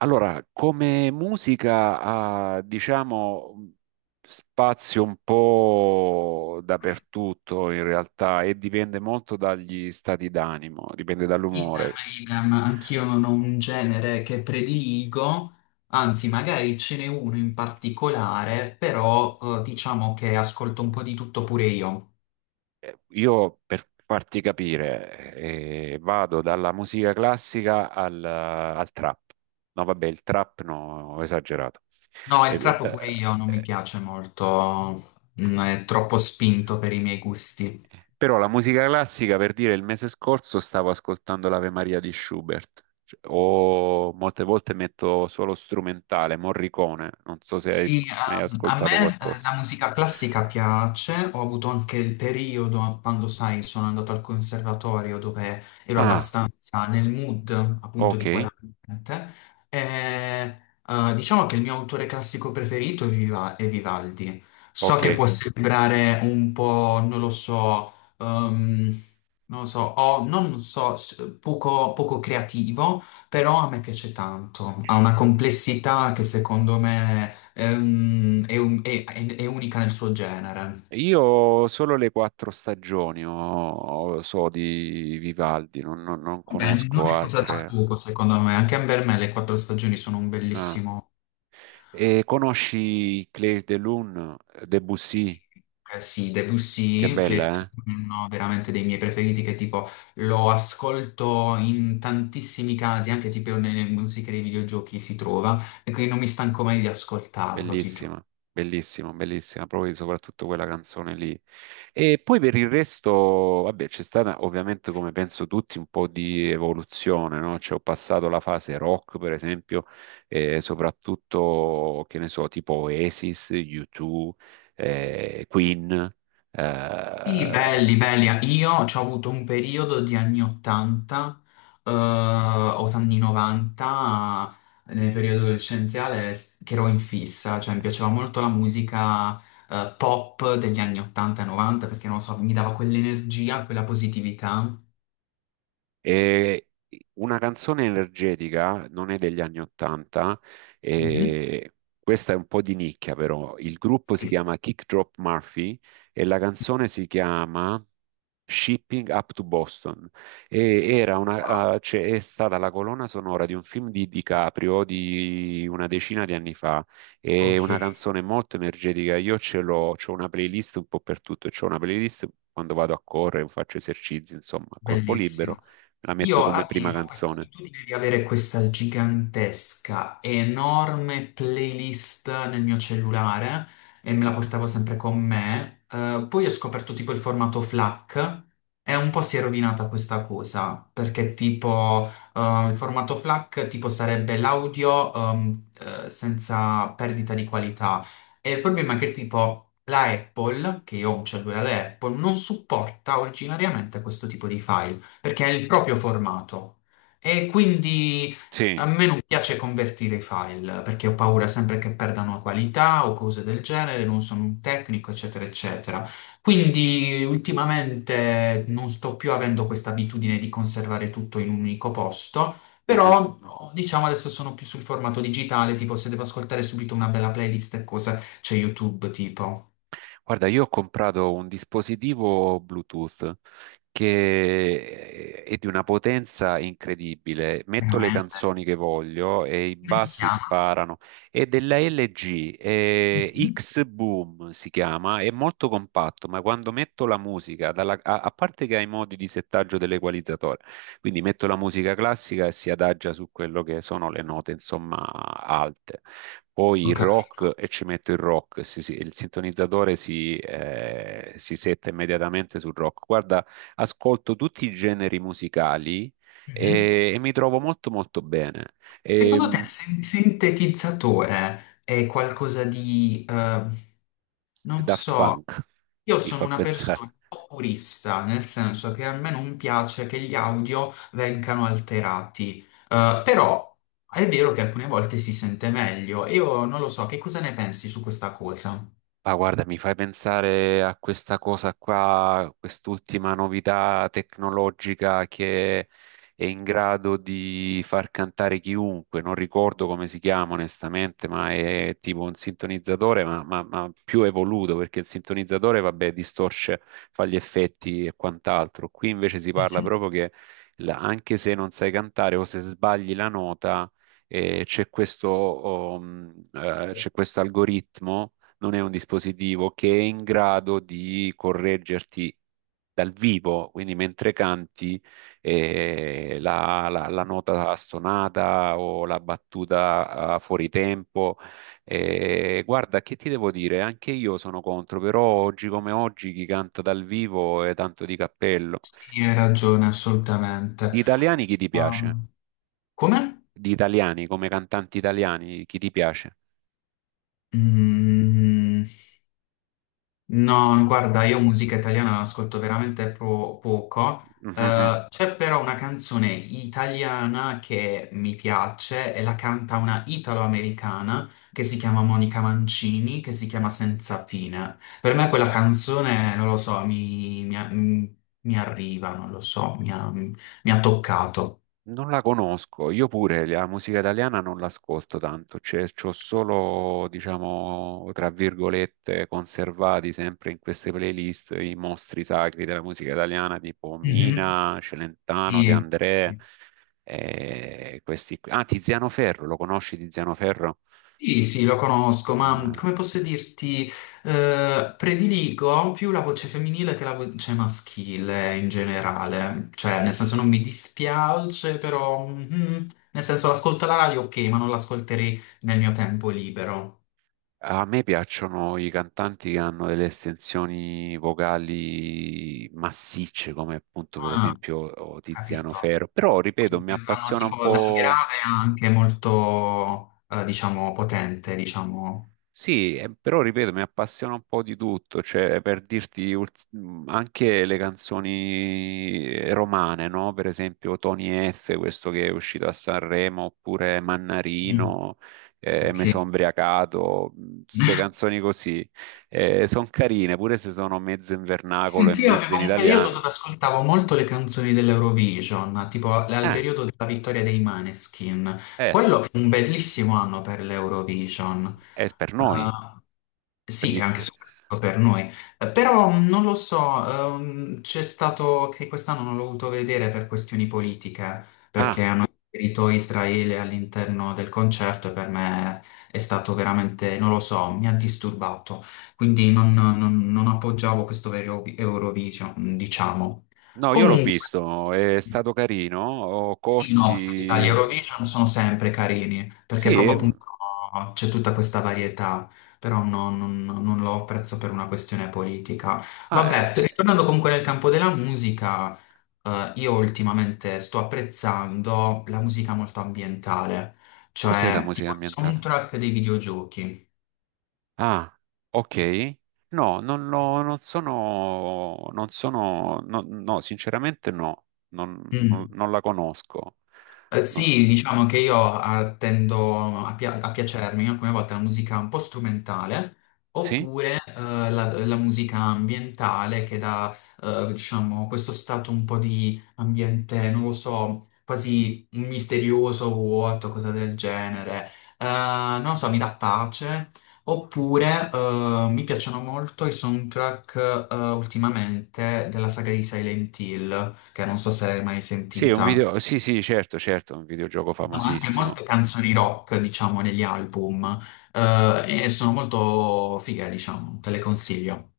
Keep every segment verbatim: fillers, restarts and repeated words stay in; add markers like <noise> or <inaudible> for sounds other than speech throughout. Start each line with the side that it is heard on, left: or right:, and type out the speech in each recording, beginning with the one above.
right: Allora, come musica ha, diciamo, spazio un po' dappertutto in realtà e dipende molto dagli stati d'animo, dipende
left: Idem,
right: dall'umore.
left: idem, anch'io non ho un genere che prediligo, anzi magari ce n'è uno in particolare, però eh, diciamo che ascolto un po' di tutto pure io.
right: Eh, Io, per farti capire, eh, vado dalla musica classica al, al trap. No, vabbè, il trap no, ho esagerato.
left: No, il
right: Ed- ed-
left: trap pure io non mi
right: eh,
left: piace molto, mm, è troppo spinto per i miei gusti.
right: Però la musica classica, per dire, il mese scorso stavo ascoltando l'Ave Maria di Schubert, cioè, o molte volte metto solo strumentale, Morricone, non so se hai sc-
left: Sì,
right: mai
left: ehm, a
right: ascoltato
left: me eh,
right: qualcosa.
left: la musica classica piace, ho avuto anche il periodo quando, sai, sono andato al conservatorio dove ero
right: Ah,
left: abbastanza nel mood appunto
right: ok,
left: di quell'ambiente. E, eh, diciamo che il mio autore classico preferito è Viva- è Vivaldi. So
right: ok.
left: che può sembrare un po', non lo so, ehm, non lo so, o non so, s- poco poco creativo, però a me piace tanto, ha una complessità che secondo me. Ehm, è, un- è- è- è unica nel suo genere.
right: Io solo le Quattro Stagioni ho- ho- so di Vivaldi, non, non- non
left: Beh, non
right: conosco
left: è cosa da
right: altre.
left: poco, secondo me. Anche per me le quattro stagioni sono un
right: Ah.
left: bellissimo.
right: E conosci Claire de Lune, Debussy?
left: Eh sì,
right: Che
left: Debussy, che
right: bella,
left: è
right: eh?
left: uno veramente dei miei preferiti, che tipo lo ascolto in tantissimi casi, anche tipo nelle musiche dei videogiochi si trova, e quindi non mi stanco mai di ascoltarlo, ti giuro.
right: Bellissima, bellissima, bellissima, proprio soprattutto quella canzone lì. E poi per il resto, vabbè, c'è stata ovviamente, come penso tutti, un po' di evoluzione, no? Cioè, ho passato la fase rock, per esempio, eh, soprattutto, che ne so, tipo Oasis, U due, eh, Queen,
left: Sì,
right: eh,
left: belli, belli. Io ho avuto un periodo di anni ottanta, eh, o anni novanta, nel periodo adolescenziale, s- che ero in fissa, cioè mi piaceva molto la musica, eh, pop degli anni ottanta e novanta, perché non lo so, mi dava quell'energia, quella positività.
right: E una canzone energetica non è degli anni Ottanta,
left: Mhm.
right: e questa è un po' di nicchia però. Il gruppo si
left: Sì,
right: chiama Kick Drop Murphy e la canzone si chiama Shipping Up to Boston. E era
left: wow,
right: una, eh, cioè, è stata la colonna sonora di un film di DiCaprio di una decina di anni fa. È
left: ok,
right: una canzone molto energetica. Io ce l'ho, c'ho una playlist un po' per tutto. C'ho una playlist quando vado a correre, faccio esercizi, insomma, a corpo libero.
left: bellissimo.
right: La metto
left: Io
right: come prima
left: avevo questa
right: canzone.
left: abitudine di avere questa gigantesca, enorme playlist nel mio cellulare e me la portavo sempre con me. Eh, poi ho scoperto tipo il formato FLAC e un po' si è rovinata questa cosa, perché tipo eh, il formato FLAC tipo sarebbe l'audio ehm, eh, senza perdita di qualità. E il problema è che tipo la Apple, che io ho un cellulare Apple, non supporta originariamente questo tipo di file perché è il proprio formato, e quindi a
right: Sì.
left: me non piace convertire i file perché ho paura sempre che perdano qualità o cose del genere, non sono un tecnico, eccetera, eccetera. Quindi ultimamente non sto più avendo questa abitudine di conservare tutto in un unico posto.
right: Mhm.
left: Però, diciamo, adesso sono più sul formato digitale, tipo se devo ascoltare subito una bella playlist e cose, c'è YouTube, tipo.
right: Guarda, io ho comprato un dispositivo Bluetooth che è di una potenza incredibile. Metto le
left: Veramente?
right: canzoni che voglio e i
left: Come si
right: bassi
left: chiama?
right: sparano. È della L G, è
left: Mhm.
right: X-Boom si chiama, è molto compatto, ma quando metto la musica, dalla- a, a parte che ha i modi di settaggio dell'equalizzatore, quindi metto la musica classica e si adagia su quello che sono le note, insomma, alte. Poi
left: Ho
right: il
left: capito.
right: rock e ci metto il rock, si- si- il sintonizzatore si, eh, si setta immediatamente sul rock. Guarda, ascolto tutti i generi musicali
left: Mhm.
right: e, e mi trovo molto molto bene. E,
left: Secondo te il
right: mh,
left: sin- sintetizzatore è qualcosa di, eh, non
right: Daft
left: so,
right: Punk
left: io
right: mi
left: sono
right: fa <laughs>
left: una
right: pensare.
left: persona un po' purista, nel senso che a me non piace che gli audio vengano alterati. Eh, però è vero che alcune volte si sente meglio. Io non lo so, che cosa ne pensi su questa cosa?
right: Ah, guarda, mi fai pensare a questa cosa qua, quest'ultima novità tecnologica che è in grado di far cantare chiunque. Non ricordo come si chiama onestamente, ma è tipo un sintonizzatore, ma, ma- ma più evoluto, perché il sintonizzatore, vabbè, distorce, fa gli effetti e quant'altro. Qui invece si parla
left: Mhm.
right: proprio che la- anche se non sai cantare o se sbagli la nota, eh, c'è questo, oh, mh, eh, c'è questo algoritmo non è un dispositivo che è in grado di correggerti dal vivo, quindi mentre canti eh, la, la- la nota stonata o la battuta eh, fuori tempo. Eh, guarda, che ti devo dire? Anche io sono contro, però oggi come oggi chi canta dal vivo è tanto di cappello.
left: Sì, hai ragione, assolutamente.
right: Di italiani chi ti piace?
left: Um, Come?
right: Di italiani, come cantanti italiani, chi ti piace?
left: Mm. No, guarda, io musica italiana ascolto veramente pro- poco. Eh,
right: <laughs>
left: c'è però una canzone italiana che mi piace e la canta una italo-americana che si chiama Monica Mancini, che si chiama Senza fine. Per me quella canzone, non lo so, mi, mi a- mi- mi arriva, non lo so, mi ha, mi ha toccato.
right: Non la conosco, io pure la musica italiana non l'ascolto tanto, cioè c'ho solo, diciamo, tra virgolette, conservati sempre in queste playlist i mostri sacri della musica italiana, tipo
left: Mhm.
right: Mina, Celentano,
left: Sì.
right: De André, eh, questi qui. Ah, Tiziano Ferro, lo conosci Tiziano Ferro?
left: Sì, sì, lo conosco, ma mhmm,
right: Ah.
left: come posso dirti, eh, prediligo più la voce femminile che la voce maschile in generale. Cioè, nel senso non mi dispiace, però, mhm, nel senso, l'ascolto alla radio, ok, ma non l'ascolterei nel mio tempo libero.
right: A me piacciono i cantanti che hanno delle estensioni vocali massicce, come appunto per
left: Ah,
right: esempio oh, Tiziano
left: capito.
right: Ferro, però ripeto, mi
left: Quindi vanno
right: appassiona un
left: tipo dal
right: po'.
left: grave anche molto, eh, diciamo, potente, diciamo.
right: Sì, eh, però ripeto, mi appassiona un po' di tutto, cioè per dirti ult- mh, anche le canzoni eh, romane, no? Per esempio Tony F, questo che è uscito a Sanremo, oppure
left: Mm,
right: Mannarino, eh,
left: ok.
right: Me son ubriacato, mh, queste
left: <laughs>
right: canzoni così, sono carine, pure se sono mezzo in vernacolo e
left: Senti, io
right: mezzo
left: avevo
right: in
left: un periodo dove
right: italiano.
left: ascoltavo molto le canzoni dell'Eurovision, tipo al al
right: Eh,
left: periodo della vittoria dei Maneskin.
right: eh,
left: Quello fu un bellissimo anno per l'Eurovision.
right: è per noi,
left: Ah,
right: per
left: sì,
right: gli-
left: anche
right: eh,
left: soprattutto per noi. Eh, però mh, non lo so, ehm, c'è stato che quest'anno non l'ho voluto vedere per questioni politiche, perché
right: Ah,
left: hanno inserito Israele all'interno del concerto e per me è stato veramente, non lo so, mi ha disturbato, quindi non, non- non appoggiavo questo vero Eurovi- Eurovision, diciamo.
right: no, io l'ho
left: Comunque.
right: visto, è stato carino.
left: Sì, no, perché gli
right: Corsi.
left: Eurovision sono sempre carini,
right: Sì,
left: perché proprio
right: ehm,
left: appunto c'è tutta questa varietà, però no- non, non lo apprezzo per una questione politica.
right: ah, eh,
left: Vabbè,
right: eh,
left: ritornando comunque nel campo della musica, eh, io ultimamente sto apprezzando la musica molto ambientale,
right: cos'è la
left: cioè
right: musica
left: tipo il
right: ambientale?
left: soundtrack dei videogiochi.
right: Ah, ok. No, non, lo- non sono, non sono, no, no, sinceramente no, non, non-
left: Mm.
right: non la conosco.
left: Eh, sì,
right: No.
left: diciamo che io ah, tendo a, pia- a piacermi alcune volte la musica un po' strumentale
right: Sì?
left: oppure eh, la, la musica ambientale che dà, eh, diciamo, questo stato un po' di ambiente, non lo so, quasi misterioso, vuoto, cosa del genere. Eh, non lo so, mi dà pace. Oppure eh, mi piacciono molto i soundtrack eh, ultimamente della saga di Silent Hill, che non so se l'hai mai
right: Sì, è un
left: sentita,
right: video, sì, sì, certo, certo, è un videogioco
left: ma anche
right: famosissimo.
left: molte canzoni rock, diciamo, negli album, eh, e sono molto fighe, diciamo, te le consiglio.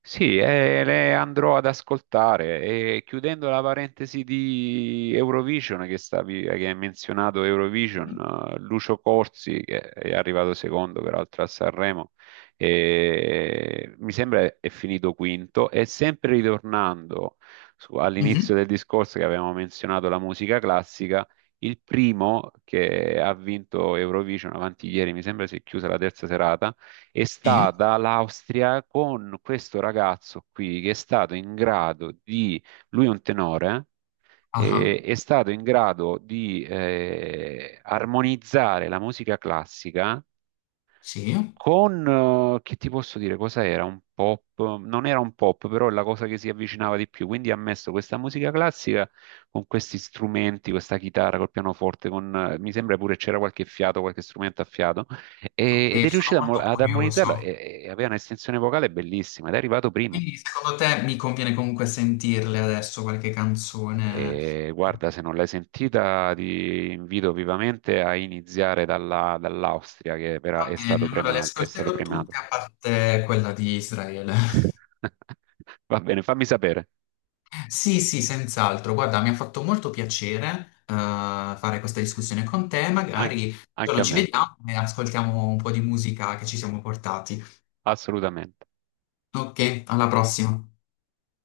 right: Sì, eh, le andrò ad ascoltare e chiudendo la parentesi di Eurovision che stavi, che hai menzionato Eurovision,
left: Mhm.
right: eh, Lucio Corsi che è arrivato secondo peraltro a Sanremo e mi sembra è finito quinto e sempre ritornando su- all'inizio
left: Mhm.
right: del discorso che avevamo menzionato la musica classica, il primo che ha vinto Eurovision avanti ieri, mi sembra si è chiusa la terza serata è
left: Sì,
right: stata l'Austria con questo ragazzo qui che è stato in grado di, lui è un tenore, eh,
left: ah,
right: è stato in grado di eh, armonizzare la musica classica
left: sì,
right: con, eh, che ti posso dire, cosa era? Un pop? Non era un pop, però è la cosa che si avvicinava di più. Quindi ha messo questa musica classica con questi strumenti, questa chitarra col pianoforte, con, eh, mi sembra pure c'era qualche fiato, qualche strumento a fiato, e- ed è
left: ok, sono
right: riuscito a mo-
left: molto
right: ad
left: curioso.
right: armonizzarla e, e aveva un'estensione vocale bellissima ed è arrivato primo.
left: Quindi secondo te mi conviene comunque sentirle adesso qualche canzone?
right: E guarda, se non l'hai sentita, ti invito vivamente a iniziare dalla- dall'Austria, che però
left: Va
right: è
left: bene,
right: stato
left: allora le
right: prema- è stato
left: ascolterò
right: premiato.
left: tutte a parte quella di Israele. <laughs>
right: <laughs> Va bene, fammi sapere,
left: Sì, sì, senz'altro. Guarda, mi ha fatto molto piacere, eh, fare questa discussione con te.
right: An-
left: Magari un
right: anche
left: giorno
right: a
left: ci
right: me,
left: vediamo e ascoltiamo un po' di musica che ci siamo portati.
right: assolutamente.
left: Ok, alla prossima.